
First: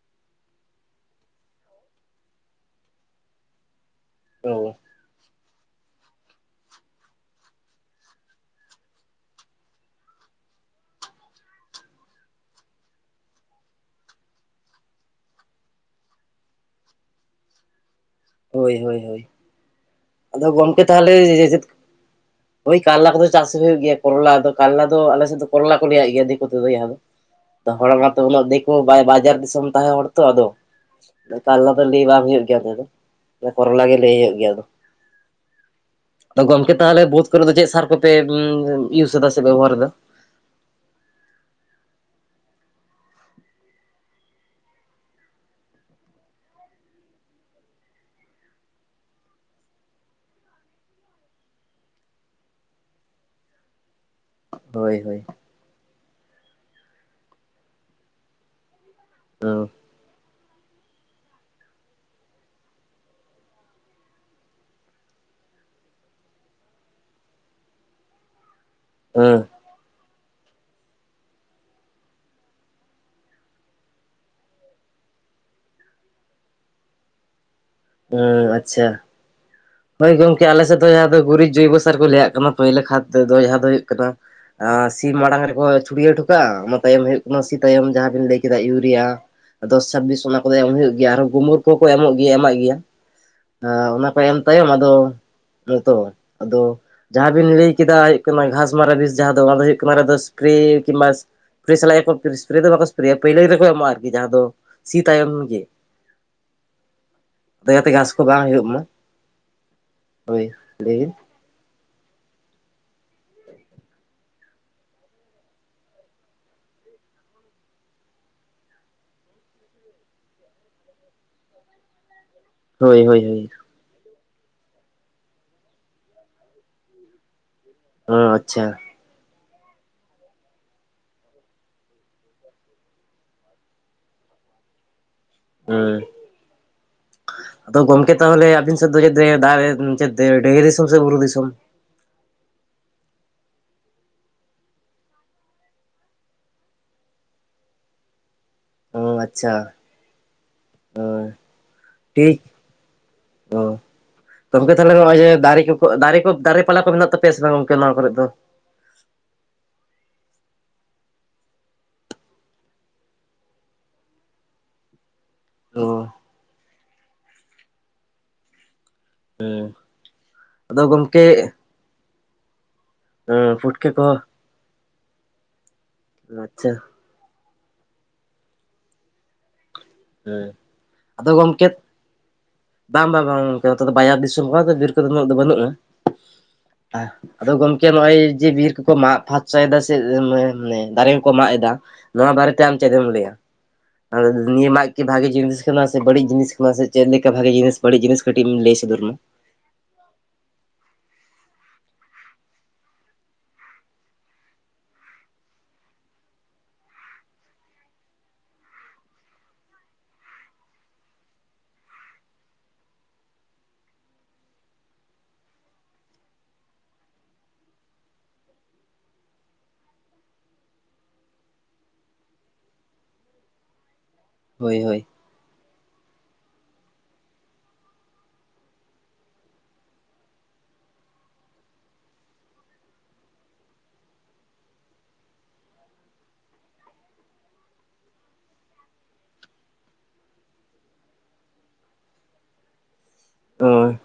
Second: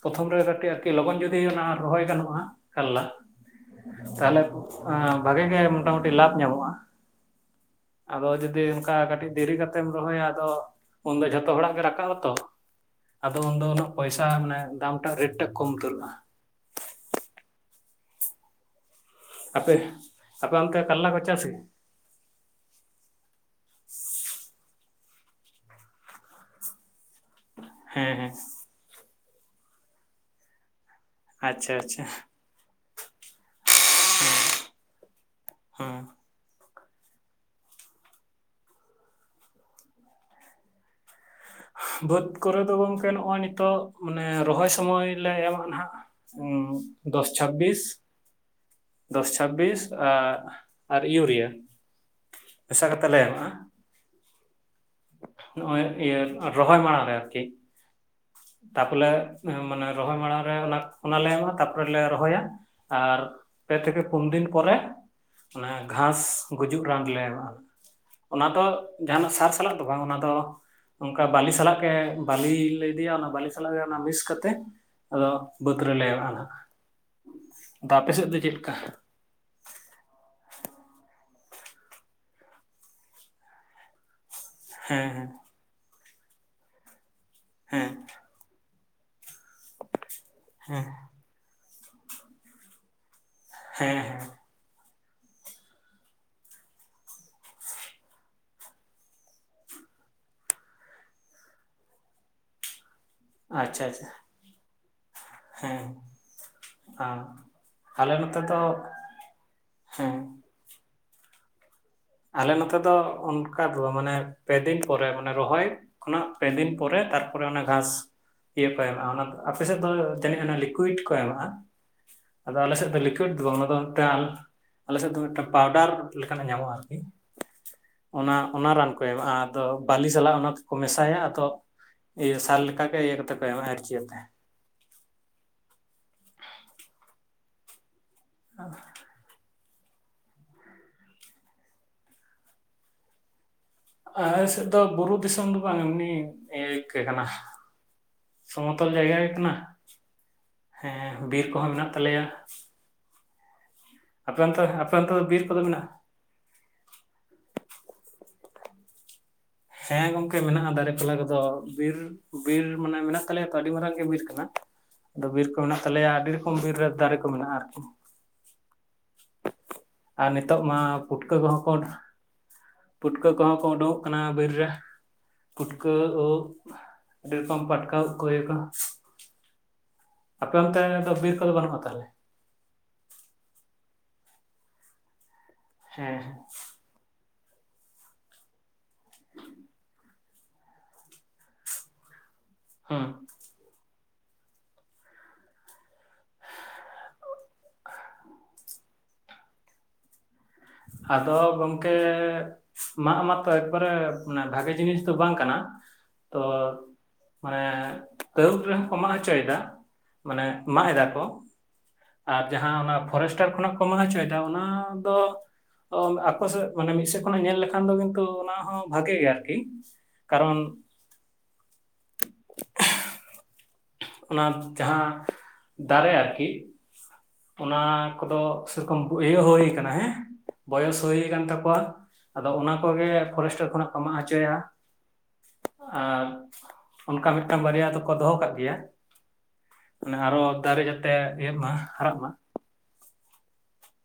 ᱯᱨᱚᱛᱷᱚᱢ ᱨᱮ ᱠᱟᱹᱴᱤᱡ ᱟᱨᱠᱤ ᱞᱚᱜᱚᱱ ᱡᱩᱫᱤ ᱚᱱᱟ ᱨᱚᱦᱚᱭ ᱜᱟᱱᱚᱜᱼᱟ ᱠᱟᱞᱞᱟ ᱛᱟᱦᱞᱮ ᱚ ᱵᱷᱟᱜᱤ ᱜᱮ ᱢᱚᱴᱟᱢᱩᱴᱤ ᱞᱟᱵᱷ ᱧᱟᱢᱚᱜᱼᱟ ᱟᱫᱚ ᱡᱩᱫᱤ ᱚᱱᱠᱟ ᱠᱟᱹᱴᱤᱡ ᱫᱮᱨᱤ ᱠᱟᱛᱮᱢ ᱨᱚᱦᱚᱭᱟ ᱟᱫᱚ ᱩᱱᱫᱚ ᱡᱷᱚᱛᱚ ᱦᱚᱲᱟᱜ ᱜᱮ ᱨᱟᱠᱟᱵ ᱟᱛᱚ ᱟᱫᱚ ᱩᱱᱫᱚ ᱩᱱᱟᱹᱜ ᱯᱚᱭᱥᱟ ᱢᱟᱱᱮ ᱫᱟᱢ ᱴᱟᱜ ᱨᱮᱴ ᱴᱟᱜ ᱠᱚᱢ ᱩᱛᱟᱹᱨᱚᱜᱼᱟ ᱦᱳᱭ ᱦᱳᱭ ᱦᱳᱭ ᱟᱯᱮ ᱟᱫᱚ ᱟᱯᱮ ᱚᱱᱛᱮ ᱜᱚᱢᱠᱮ ᱠᱟᱞᱞᱟ ᱛᱟᱦᱚᱞᱮ ᱠᱚ ᱪᱟᱥ ᱜᱮᱭᱟ ᱪᱮᱫ ᱦᱳᱭ ᱠᱟᱞᱞᱟ ᱠᱚ ᱫᱚ ᱪᱟᱥ ᱦᱩᱭᱩᱜ ᱜᱮᱭᱟ ᱠᱚᱨᱚᱞᱟ ᱫᱚ ᱠᱟᱞᱞᱟ ᱫᱚ ᱟᱞᱮ ᱥᱮᱫ ᱫᱚ ᱠᱚᱨᱚᱞᱟ ᱠᱚ ᱞᱟᱹᱭᱟᱜ ᱜᱮᱭᱟ ᱫᱤᱠᱩ ᱛᱮᱫ ᱫᱚ ᱡᱟᱦᱟᱸ ᱫᱚ ᱚ ᱦᱚᱲ ᱦᱮᱸ ᱢᱟᱛᱚ ᱦᱮᱸ ᱩᱱᱟᱹᱜ ᱫᱤᱠᱩ ᱵᱟᱭ ᱵᱟᱡᱟᱨ ᱫᱤᱥᱚᱢ ᱛᱟᱦᱮᱸ ᱦᱚᱲ ᱛᱚ ᱟᱫᱚ ᱠᱟᱞᱞᱟ ᱟᱪᱪᱷᱟ ᱫᱚ ᱟᱪᱪᱷᱟ ᱞᱟᱹᱭ ᱦᱮᱸ ᱵᱟᱝ ᱦᱩᱭᱩᱜ ᱜᱮᱭᱟ ᱫᱚ ᱠᱚᱨᱚᱞᱟ ᱜᱮ ᱞᱟᱹᱭ ᱦᱩᱭᱩᱜ ᱜᱮᱭᱟ ᱟᱫᱚ ᱦᱮᱸ ᱟᱫᱚ ᱜᱚᱝᱠᱮ ᱛᱟᱦᱚᱞᱮ ᱵᱟᱹᱫ ᱠᱚ ᱨᱮ ᱫᱚ ᱪᱮᱫ ᱥᱟᱨ ᱠᱚ ᱯᱮ ᱤᱭᱩᱥ ᱮᱫᱟ ᱥᱮ ᱵᱮᱵᱚᱦᱟᱨ ᱮᱟ ᱵᱟᱹᱫᱽ ᱠᱚ ᱨᱮᱫᱚ ᱜᱚᱢᱠᱮ ᱱᱚᱜᱼᱚᱭ ᱱᱤᱛᱚᱜ ᱢᱟᱱᱮ ᱨᱚᱦᱚᱭ ᱥᱚᱢᱚᱭ ᱞᱮ ᱮᱢᱟ ᱱᱟᱦᱟᱜ ᱩ ᱫᱚᱥ ᱪᱷᱟᱵᱽᱵᱤᱥ ᱫᱚᱥ ᱪᱷᱟᱵᱽᱵᱤᱥ ᱟᱨ ᱤᱭᱩᱨᱤᱭᱟᱹ ᱢᱮᱥᱟ ᱠᱟᱛᱮᱫ ᱞᱮ ᱮᱢᱟᱜᱼᱟ ᱦᱳᱭ ᱦᱳᱭ ᱱᱚᱜᱼᱚᱭ ᱤᱭᱟᱹ ᱨᱚᱦᱚᱭ ᱢᱟᱲᱟᱝ ᱨᱮ ᱟᱨᱠᱤ ᱛᱟᱯᱚᱨᱮ ᱦᱮᱸ ᱚᱱᱮ ᱨᱚᱦᱚᱭ ᱢᱟᱲᱟᱝ ᱨᱮ ᱚᱱᱟ ᱞᱮ ᱮᱢᱟᱜᱼᱟ ᱛᱟᱨᱯᱚᱨᱮ ᱞᱮ ᱨᱚᱦᱚᱭᱟ ᱟᱨ ᱯᱮ ᱛᱷᱮᱠᱮ ᱯᱩᱱ ᱫᱤᱱ ᱯᱚᱨᱮ ᱚᱱᱟ ᱜᱷᱟᱥ ᱜᱩᱡᱩᱜ ᱨᱟᱱ ᱞᱮ ᱮᱢᱟᱜᱼᱟ ᱚᱱᱟ ᱫᱚ ᱡᱟᱦᱟᱸᱱᱟᱜ ᱦᱮᱸ ᱥᱟᱨ ᱥᱟᱞᱟᱜ ᱫᱚ ᱵᱟᱝ ᱚᱱᱟ ᱫᱚ ᱚᱱᱠᱟ ᱵᱟᱹᱞᱤ ᱥᱟᱞᱟᱜ ᱜᱮ ᱵᱟᱹᱞᱤ ᱞᱮ ᱤᱫᱤᱭᱟ ᱚᱱᱟ ᱵᱟᱞᱤ ᱥᱟᱞᱟᱜ ᱜᱮ ᱚᱱᱟ ᱢᱤᱠᱥ ᱠᱟᱛᱮ ᱟᱫᱚ ᱵᱟᱹᱫᱽ ᱨᱮᱞᱮ ᱮᱨᱟᱜᱼᱟ ᱱᱟᱜ ᱫᱟ ᱟᱯᱮ ᱥᱮᱫ ᱫᱚ ᱪᱮᱫ ᱞᱮᱠᱟ ᱟᱪᱪᱷᱟ ᱦᱳᱭ ᱜᱚᱝᱠᱮ ᱟᱞᱮ ᱥᱮᱫ ᱫᱚ ᱡᱟᱦᱟᱸ ᱫᱚ ᱜᱩᱨᱤᱡ ᱡᱚᱭᱵᱚ ᱥᱟᱨ ᱠᱚ ᱞᱟᱹᱭᱟᱜ ᱠᱟᱱᱟ ᱯᱳᱭᱞᱟᱹ ᱠᱷᱟᱛ ᱛᱮᱫᱚ ᱡᱟᱦᱟᱸ ᱫᱚ ᱦᱩᱭᱩᱜ ᱠᱟᱱᱟ ᱥᱤ ᱦᱮᱸ ᱦᱮᱸ ᱢᱟᱲᱟᱝ ᱨᱮᱠᱚ ᱪᱷᱩᱲᱭᱟᱹ ᱴᱚ ᱠᱟᱜᱼᱟ ᱚᱱᱟ ᱛᱟᱭᱚᱢ ᱦᱩᱭᱩᱜ ᱚᱱᱟ ᱥᱤ ᱦᱮᱸ ᱛᱟᱭᱚᱢ ᱡᱟᱦᱟᱸᱵᱤᱱ ᱞᱟᱹᱭ ᱠᱮᱫᱟ ᱤᱭᱩᱨᱤᱭᱟᱹ ᱫᱚᱥ ᱪᱷᱟᱵᱽᱵᱤᱥ ᱚᱱᱟ ᱠᱚᱫᱚ ᱮᱢ ᱦᱮᱸ ᱦᱩᱭᱩᱜ ᱜᱮᱭᱟ ᱟᱨ ᱦᱚᱸ ᱜᱩᱢᱩᱨ ᱠᱚ ᱦᱚᱸ ᱠᱚ ᱮᱢᱚᱜ ᱜᱮᱭᱟ ᱮᱢᱟᱜ ᱜᱮᱭᱟ ᱦᱮᱸ ᱚᱱᱟ ᱦᱮᱸ ᱛᱟᱭᱚᱢ ᱛᱟᱭᱚᱢ ᱟᱫᱚ [unintelligible] ᱛᱚ ᱟᱫᱚ ᱡᱟᱦᱟᱸ ᱵᱤᱱ ᱞᱟᱹᱭ ᱠᱮᱫᱟ ᱦᱩᱭᱩᱜ ᱠᱟᱱᱟ ᱜᱷᱟᱥ ᱢᱟᱨᱟ ᱵᱤᱥ ᱡᱟᱦᱟᱸ ᱫᱚ ᱚᱱᱟ ᱫᱚ ᱦᱩᱭᱩᱜ ᱠᱟᱱᱟ ᱥᱯᱨᱮ ᱠᱤᱱ ᱵᱟ ᱯᱷᱮᱥᱨᱮ ᱥᱟᱞᱟᱜ ᱜᱮᱠᱚ ᱥᱯᱨᱮ ᱫᱚ ᱵᱟᱠᱚ ᱯᱟᱹᱭᱞᱟᱹ ᱨᱮ ᱠᱚ ᱟᱪᱪᱷᱟ ᱮᱢᱚᱜᱼᱟ ᱟᱪᱪᱷᱟ ᱟᱨᱠᱤ, ᱡᱟᱦᱟᱸ ᱫᱚ ᱥᱤ ᱛᱟᱭᱚᱢ ᱜᱮ! ᱦᱟᱸ ᱟᱫᱚ ᱡᱟᱛᱮ ᱜᱷᱟᱥ ᱟᱞᱮ ᱠᱚ ᱱᱚᱛᱮ ᱫᱚ ᱦᱮᱸ ᱦᱮ ᱞᱟᱹᱭ ᱵᱤᱱ? ᱟᱞᱮ ᱱᱚᱛᱮ ᱫᱚ ᱚᱱᱠᱟ ᱫᱚ ᱵᱟᱝ ᱢᱟᱱᱮ ᱯᱮ ᱫᱤᱱ ᱯᱚᱨᱮ ᱢᱟᱱᱮ ᱨᱚᱦᱚᱭ ᱠᱷᱚᱱᱟᱜ ᱯᱮ ᱫᱤᱱ ᱯᱚᱨᱮ ᱛᱟᱨᱯᱚᱨᱮ ᱚᱱᱟ ᱜᱷᱟᱥ ᱤᱭᱟᱹ ᱠᱚ ᱮᱢᱟᱜᱼᱟ᱾ ᱚᱱᱟ ᱫᱚ ᱟᱯᱮ ᱥᱮᱫ ᱫᱚ ᱡᱟᱹᱱᱤᱡ ᱚᱱᱟ ᱞᱤᱠᱩᱭᱤᱰ ᱠᱚ ᱮᱢᱟᱜᱼᱟ᱾ ᱟᱫᱚ ᱟᱞᱮ ᱥᱮᱫ ᱫᱚ ᱦᱳᱭ ᱦᱳᱭ ᱞᱤᱠᱩᱭᱤᱰ ᱦᱳᱭ ᱫᱚ ᱵᱟᱝ ᱚᱱᱟ ᱫᱚ ᱢᱤᱫᱴᱟᱝ ᱟᱞᱮ ᱥᱮᱫ ᱫᱚ ᱢᱤᱫ ᱴᱟᱝ ᱯᱟᱣᱰᱟᱨ ᱞᱮᱠᱟᱱᱟᱜ ᱧᱟᱢᱚᱜᱼᱟ ᱟᱨᱠᱤ ᱦᱚᱸ ᱚᱱᱟ ᱟᱪᱪᱷᱟ ᱚᱱᱟ ᱨᱟᱱ ᱠᱚ ᱮᱢᱟᱜᱼᱟ ᱟᱫᱚ ᱵᱟᱹᱞᱤ ᱥᱟᱞᱟᱜ ᱚᱱᱟ ᱛᱮᱠᱚ ᱢᱮᱥᱟᱭᱟ ᱟᱫᱚ ᱤᱭᱟᱹ ᱥᱟᱨ ᱞᱮᱠᱟ ᱜᱮ ᱤᱭᱟᱹ ᱠᱟᱛᱮ ᱠᱚ ᱮᱢᱟᱼᱟ ᱤᱨᱪᱤ ᱟᱛᱮ ᱦᱮᱸ [inaudible] ᱟᱫᱚ ᱜᱚᱢᱠᱮ ᱛᱟᱦᱚᱞᱮ ᱟᱵᱤᱱ ᱥᱮᱫ ᱫᱚ ᱫᱟᱨᱮ ᱰᱟᱦᱤ ᱫᱤᱥᱚᱢ ᱥᱮ ᱵᱩᱨᱩ ᱫᱤᱥᱚᱢ? ᱟᱞᱮ ᱥᱮᱫ ᱫᱚ ᱵᱩᱨᱩ ᱫᱤᱥᱚᱢ ᱫᱚ ᱵᱟᱝ ᱮᱢᱱᱤ ᱜᱮ ᱠᱟᱱᱟ᱾ ᱥᱚᱢᱚᱛᱚᱞ ᱡᱟᱭᱜᱟ ᱚ ᱜᱮ ᱠᱟᱱᱟ, ᱟᱪᱪᱷᱟ ᱦᱮᱸ ᱵᱤᱨ ᱠᱚᱦᱚᱸ ᱢᱮᱱᱟᱜ ᱛᱟᱞᱮᱭᱟ᱾ ᱦᱚᱸ, ᱟᱯᱮ ᱚᱱᱛᱮ ᱜᱚᱢᱠᱮ ᱛᱟᱦᱞᱮ ᱟᱯᱮ ᱚᱱᱛᱮ ᱱᱚᱜᱼᱚᱭ ᱫᱚ ᱡᱮ ᱵᱤᱨ ᱠᱚᱫᱚ ᱫᱟᱨᱮ ᱠᱚᱠᱚ ᱢᱮᱱᱟᱜᱼᱟ ᱫᱟᱨᱮ ᱠᱚ ᱫᱟᱨᱮ ᱯᱟᱞᱟ ᱠᱚ ᱢᱮᱱᱟᱜ ᱛᱟᱯ ᱯᱮᱭᱟ ᱥᱮ ᱵᱟᱝ ᱜᱚᱢᱠᱮ ᱱᱚᱣᱟ ᱠᱚᱨᱮ ᱫᱚ ᱦᱮᱸ ᱜᱚᱢᱠᱮ ᱢᱮᱱᱟᱜᱼᱟ᱾ ᱫᱟᱨᱮᱯᱟᱞᱟ ᱠᱚᱫᱚ ᱵᱤᱨ, ᱵᱤᱨ ᱢᱟᱱᱮ ᱢᱮᱱᱟᱜ ᱛᱟᱞᱮᱭᱟ ᱛᱚ ᱟᱹᱰᱤ ᱢᱟᱨᱟᱝ ᱜᱮ ᱵᱤᱨ ᱠᱟᱱᱟ᱾ ᱟᱫᱚ ᱵᱤᱨ ᱠᱚ ᱢᱮᱱᱟᱜ ᱚ ᱛᱟᱞᱮᱭᱟ ᱟᱹᱰᱤ ᱨᱚᱠᱚᱢ ᱵᱤᱨ ᱨᱮ ᱫᱟᱨᱮ ᱠᱚ ᱢᱮᱱᱟᱜᱼᱟ ᱟᱨᱠᱤ᱾ ᱟᱨ ᱱᱤᱛᱚᱜ ᱢᱟ ᱟᱫᱚ ᱜᱚᱢᱠᱮ ᱯᱩᱴᱠᱟᱹ ᱠᱚᱦᱚᱸ ᱠᱚ, ᱯᱩᱴᱠᱟᱹ ᱠᱚᱦᱚᱸ ᱠᱚ ᱩᱰᱩᱝᱚᱜ ᱠᱟᱱᱟ ᱵᱤᱨ ᱨᱮ᱾ ᱯᱩᱴᱠᱟᱹ, ᱩᱫ ᱟᱪᱪᱷᱟ ᱟᱹᱰᱤ ᱨᱚᱠᱚᱢ ᱯᱴᱠᱟ ᱩᱫ ᱠᱚ ᱤᱭᱟᱹ ᱠᱚ, ᱟᱯᱮ ᱚᱱᱛᱮ ᱫᱚ ᱟᱫᱚ ᱵᱤᱨ ᱠᱚᱫᱚ ᱜᱚᱢᱠᱮ ᱵᱟᱹᱱᱩᱜᱼᱟ ᱛᱟᱦᱞᱮ? ᱵᱟᱝ, ᱵᱟᱝ, ᱵᱟᱝ ᱜᱚᱢᱠᱮ ᱱᱚᱛᱮ ᱫᱚ ᱵᱡᱟᱨ ᱫᱤᱥᱚᱢ ᱦᱚᱲ, ᱟᱫᱚ ᱵᱤᱨ ᱠᱚᱫᱚ ᱩᱱᱟᱹᱜ ᱫᱚ ᱵᱟᱹᱱᱩᱜᱼᱟ᱾ ᱦᱮᱸ ᱦᱮᱸ ᱦᱮᱸ ᱟᱫᱚ ᱜᱚᱢᱠᱮ ᱱᱚᱜ-ᱚᱭ ᱡᱮ ᱵᱤᱨ ᱠᱚᱠᱚ ᱢᱟᱜ ᱯᱷᱟᱨᱪᱟᱭᱮᱫᱟ ᱥᱮ ᱢᱟᱱᱮ ᱫᱟᱨᱮ ᱠᱚᱠᱚ ᱢᱟᱜ ᱮᱫᱟ᱾ ᱱᱚᱣᱟ ᱵᱟᱨᱮᱛᱮ ᱟᱢ ᱪᱮᱫ ᱦᱮᱸ ᱮᱢ ᱞᱟᱹᱭᱟ? ᱟᱫᱚ ᱱᱤᱭᱟᱹ ᱢᱟᱜ ᱵᱷᱟᱜᱤ ᱡᱤᱱᱤᱥ ᱠᱟᱱᱟ ᱥᱮ ᱵᱟᱹᱲᱤᱡ ᱡᱤᱱᱤᱥ ᱠᱟᱱᱟ ᱥᱮ ᱪᱮᱫ ᱞᱮᱠᱟ ᱵᱷᱟᱜᱤ ᱡᱤᱱᱤᱥ ᱵᱟᱹᱲᱤᱡ ᱡᱤᱱᱤᱥ ᱠᱟᱹᱴᱤᱡ ᱮᱢ ᱞᱟᱹᱭ ᱥᱚᱫᱚᱨ ᱢᱮ? ᱟᱫᱚ ᱜᱚᱢᱠᱮ ᱢᱟᱜ ᱢᱟᱛᱚ ᱮᱠᱵᱟᱨᱮ ᱢᱟᱱᱮ ᱵᱷᱟᱜᱮ ᱡᱤᱱᱤᱥ ᱫᱚ ᱵᱟᱝ ᱠᱟᱱᱟ ᱛᱚ ᱢᱟᱱᱮ ᱠᱟᱹᱣᱩᱞ ᱨᱮᱦᱚᱸ ᱠᱚ ᱢᱟᱜ ᱦᱚᱪᱚᱭᱮᱫᱟ ᱢᱟᱱᱮ ᱢᱟᱜ ᱮᱫᱟ ᱠᱚ᱾ ᱟᱨ ᱡᱟᱦᱟᱸ ᱚᱱᱟ ᱯᱷᱚᱨᱮᱥᱴᱟᱨ ᱠᱷᱚᱱᱟᱜ ᱠᱚ ᱢᱟᱜ ᱦᱚᱪᱚᱭᱮᱫᱟ ᱚᱱᱟ ᱫᱚ ᱚᱢ, ᱟᱠᱚ ᱥᱮᱫ ᱢᱟᱱᱮ ᱢᱤᱫ ᱥᱮᱫ ᱠᱷᱚᱱᱟᱜ ᱧᱮᱞ ᱞᱮᱠᱷᱟᱱ ᱫᱚ ᱜᱚᱝᱠᱮ ᱚᱱᱟ ᱦᱚᱸ ᱵᱷᱟᱜᱤ ᱜᱮᱭᱟ ᱟᱨᱠᱤ᱾ ᱠᱟᱨᱚᱱ ᱚᱱᱟ ᱦᱳᱭ ᱦᱳᱭ ᱡᱟᱦᱟᱸ ᱫᱟᱨᱮ ᱟᱨᱠᱤ ᱚᱱᱟ ᱠᱚᱫᱚ ᱥᱮᱨᱚᱠᱚᱢ ᱤᱭᱟᱹ ᱦᱩᱭ ᱠᱟᱱᱟ ᱦᱮᱸ ᱵᱚᱭᱚᱥ ᱦᱩᱭ ᱠᱟᱱ ᱛᱟᱠᱚᱣᱟ᱾ ᱟᱫᱚ ᱚᱱᱟ ᱠᱚᱜᱮ ᱯᱷᱚᱨᱮᱥᱴᱟᱨ ᱠᱷᱚᱱᱟᱜ ᱠᱚ ᱢᱟᱜ ᱦᱚᱪᱚᱭᱟ᱾ ᱟᱨ ᱚᱱᱠᱟ ᱢᱤᱫᱴᱟᱝ ᱵᱟᱨᱭᱟ ᱫᱚᱠᱚ ᱫᱚᱦᱚ ᱠᱟᱜ ᱜᱮᱭᱟ᱾ ᱢᱟᱱᱮ ᱟᱨᱚ ᱫᱟᱨᱮ ᱡᱟᱛᱮ ᱤᱭᱟᱹᱜ ᱢᱟ ᱦᱟᱨᱟᱜ ᱢᱟ᱾ ᱦᱩᱸ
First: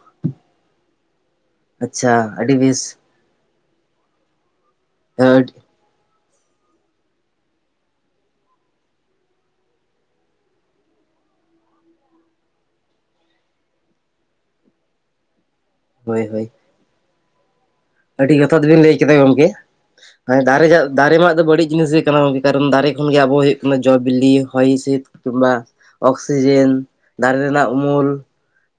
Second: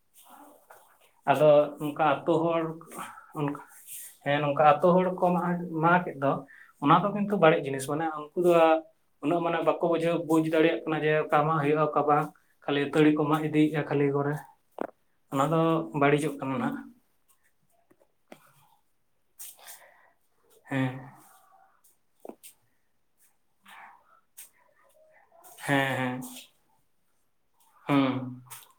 ᱟᱫᱚ ᱚᱱᱠᱟ ᱟᱹᱛᱩ ᱟᱹᱰᱤ ᱦᱚᱲ, ᱵᱮᱥ ᱩᱱ ᱦᱮᱸ ᱱᱚᱝᱠᱟ ᱟᱹᱛᱩ ᱦᱚᱲ ᱠᱚ ᱢᱟ ᱢᱟᱜᱮᱫ ᱫᱚ ᱚᱱᱟ ᱫᱚ ᱠᱤᱱᱛᱩ ᱵᱟᱹᱲᱤᱡ ᱡᱤᱱᱤᱥ ᱢᱟᱱᱮ ᱩᱝᱠᱩ ᱫᱚ᱾ ᱩᱱᱟᱹᱜ ᱢᱟᱱᱮ ᱵᱟᱠᱚ ᱵᱩᱡᱷᱟᱹᱣ ᱵᱩᱡᱽ ᱫᱟᱲᱮᱭᱟᱜ ᱠᱟᱱᱟ ᱡᱮ ᱚᱠᱟ ᱢᱟᱜ ᱦᱩᱭᱩᱜᱼᱟ ᱚᱠᱟ ᱵᱟᱝ? ᱠᱷᱟᱹᱞᱤ ᱛᱟᱹᱲᱤ ᱠᱚ ᱢᱟᱜ ᱤᱫᱤᱭᱮᱜᱼᱟ᱾ ᱠᱷᱟᱹᱞᱤ ᱠᱚᱨᱮ ᱚᱱᱟ ᱫᱚ ᱦᱳᱭ ᱵᱟᱹᱲᱤᱡᱚᱜ ᱦᱳᱭ ᱠᱟᱱᱟ ᱱᱟᱜ᱾ ᱟᱹᱰᱤ ᱡᱚᱛᱷᱟᱛᱵᱤᱱ ᱞᱟᱹᱭ ᱠᱮᱫᱟ ᱜᱚᱝᱠᱮ ᱦᱚᱸ ᱫᱟᱨᱮ ᱦᱮᱸ ᱡᱟᱜ ᱫᱟᱨᱮ ᱢᱟᱜ ᱫᱚ ᱵᱟᱹᱲᱤᱡ ᱡᱤᱱᱤᱥ ᱜᱮ ᱠᱟᱱᱟ ᱜᱚᱝᱠᱮ ᱠᱟᱨᱚᱱ ᱫᱟᱨᱮ ᱠᱷᱚᱱ ᱜᱮ ᱟᱵᱚ ᱦᱩᱭᱩᱜ ᱠᱟᱱᱟ ᱡᱚ ᱵᱤᱞᱤ ᱦᱚᱭ ᱦᱤᱸᱥᱤᱫ ᱠᱤᱝᱵᱟ ᱦᱮᱸ ᱦᱮᱸ ᱚᱠᱥᱤᱡᱮᱱ ᱫᱟᱨᱮ ᱨᱮᱱᱟᱜ ᱦᱩᱸ ᱩᱢᱩᱞ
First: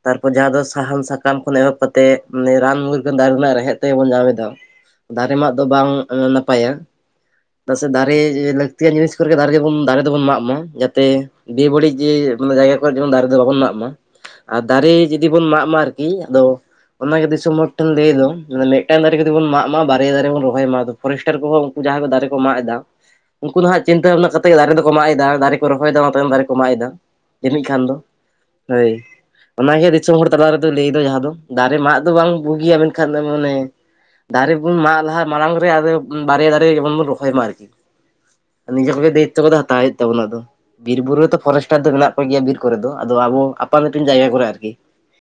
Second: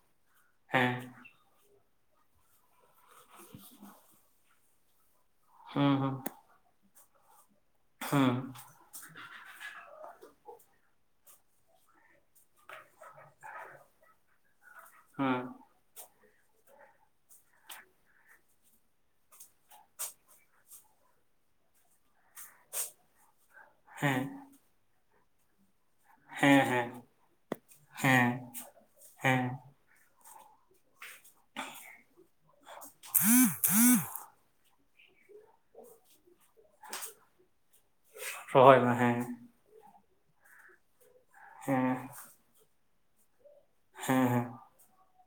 ᱛᱟᱨᱯᱚᱨ ᱡᱟᱦᱟᱸ ᱫᱚ ᱦᱮᱸ ᱥᱟᱦᱟᱱ ᱥᱟᱠᱟᱢ ᱠᱷᱚᱱ ᱮᱦᱚᱵ ᱠᱟᱛᱮᱫ ᱨᱟᱱ ᱢᱩᱨᱜᱟᱹᱱ ᱫᱟᱨᱮ ᱨᱮᱱᱟᱜ ᱨᱮᱦᱮᱫ ᱛᱮᱵᱚᱱ ᱧᱟᱢ ᱮᱫᱟ, ᱫᱟᱨᱮ ᱢᱟᱜ ᱫᱚ ᱦᱩᱸ ᱵᱟᱝ ᱦᱩᱸ ᱱᱟᱯᱟᱭᱟ ᱛᱚ, ᱯᱟᱥᱮ ᱫᱟᱨᱮ ᱦᱩᱸ ᱞᱟᱠ ᱛᱤᱭᱟᱱ ᱡᱤᱱᱤᱥ ᱠᱚᱨᱮ ᱜᱮ ᱫᱟᱨᱮ ᱫᱚᱵᱚᱱ ᱫᱟᱨᱮ ᱫᱚᱵᱚᱱ ᱢᱟᱜ ᱢᱟ ᱡᱟᱛᱮ ᱵᱮ ᱵᱟᱹᱲᱤᱡ ᱡᱮ ᱢᱟᱱᱮ ᱡᱟᱭᱜᱟ ᱠᱚᱨᱮ ᱡᱮᱢᱚᱱ ᱫᱟᱨᱮ ᱫᱚ ᱵᱟᱵᱚᱱ ᱢᱟᱜ ᱢᱟ ᱟᱨ ᱫᱟᱨᱮ ᱡᱩᱫᱤ ᱦᱩᱸ ᱵᱚᱱ ᱢᱟᱜ ᱢᱟ ᱟᱨᱠᱤ ᱟᱫᱚ ᱚᱱᱟ ᱜᱮ ᱫᱤᱥᱚᱢ ᱦᱚᱲ ᱴᱷᱮᱱ ᱞᱟᱹᱭ ᱫᱚ ᱢᱤᱫ ᱴᱟᱝ ᱫᱟᱨᱮ ᱡᱚᱫᱤ ᱵᱚᱱ ᱢᱟᱜ ᱢᱟ ᱵᱟᱨᱭᱟ ᱫᱟᱨᱮ ᱵᱚᱱ ᱨᱚᱦᱚᱭ ᱢᱟ ᱯᱷᱚᱨᱮᱥᱴᱟᱨ ᱠᱚᱦᱚᱸ ᱩᱝᱠᱩ ᱡᱟᱦᱟᱸ ᱠᱚ ᱫᱟᱨᱮ ᱠᱚ ᱢᱟᱜ ᱮᱫᱟ ᱩᱱᱠᱩ ᱱᱟᱦᱟᱸᱜ ᱪᱤᱱᱛᱟᱹ ᱦᱮᱸ ᱵᱷᱟᱵᱱᱟ ᱠᱟᱛᱮᱜ ᱫᱟᱨᱮ ᱫᱚᱠᱚ ᱢᱟᱜ ᱮᱫᱟ ᱫᱟᱨᱮ ᱨᱚᱦᱚᱭᱟ ᱫᱟ ᱛᱟᱭᱚᱢ ᱫᱟᱨᱮ ᱠᱚ ᱦᱮᱸ ᱢᱟᱜ ᱦᱮᱸ ᱮᱫᱟ ᱡᱟᱹᱱᱤᱡ ᱠᱷᱟᱱ ᱫᱚ ᱦᱮᱸ ᱦᱳᱭ, ᱦᱮᱸ ᱚᱱᱟ ᱤᱛᱟᱹ ᱫᱤᱥ ᱫᱤᱥᱚᱢ ᱦᱚᱲ ᱛᱟᱞᱟ ᱨᱮᱫᱚ ᱞᱟᱹᱭ ᱫᱚ ᱡᱟᱦᱟᱸ ᱫᱚ ᱫᱟᱨᱮ ᱢᱟᱜ ᱫᱚ ᱵᱟᱝ ᱵᱩᱜᱤᱭᱟ ᱢᱮᱱ ᱠᱷᱟᱱ ᱫᱚ ᱢᱟᱱᱮ ᱫᱟᱨᱮ ᱵᱚᱱ ᱢᱟᱜ ᱞᱟᱦᱟ ᱢᱟᱲᱟᱝ ᱜᱮ ᱟᱫᱚ ᱵᱟᱨᱭᱟ ᱫᱟᱨᱮ ᱡᱮᱢᱚᱱ ᱵᱚᱱ ᱨᱚᱦᱚᱭ ᱢᱟ ᱟᱨᱠᱤ, ᱨᱚᱦᱚᱭ ᱢᱮ ᱱᱤᱡᱮ ᱛᱮᱜᱮ ᱦᱮᱸ ᱫᱟᱹᱭᱤᱛᱛᱚ ᱠᱟᱛᱮ ᱦᱟᱛᱟᱣ ᱦᱩᱭᱩᱜ ᱛᱟᱵᱚᱱᱟ ᱟᱫᱚ ᱵᱤᱨ ᱵᱩᱨᱩ ᱨᱮᱫᱚ ᱯᱷᱚᱨᱮᱥᱴᱟᱨ ᱫᱚ ᱦᱮᱸ ᱢᱮᱱᱟᱜ ᱠᱚᱜᱮᱭᱟ ᱵᱤᱨ ᱠᱚᱨᱮ ᱫᱚ ᱟᱫᱚ ᱟᱵᱚ ᱟᱯᱟᱱ ᱟᱹᱯᱤᱱ ᱦᱮᱸ ᱡᱟᱭᱜᱟ ᱠᱚᱨᱮ ᱦᱮᱸ ᱟᱨᱠᱤ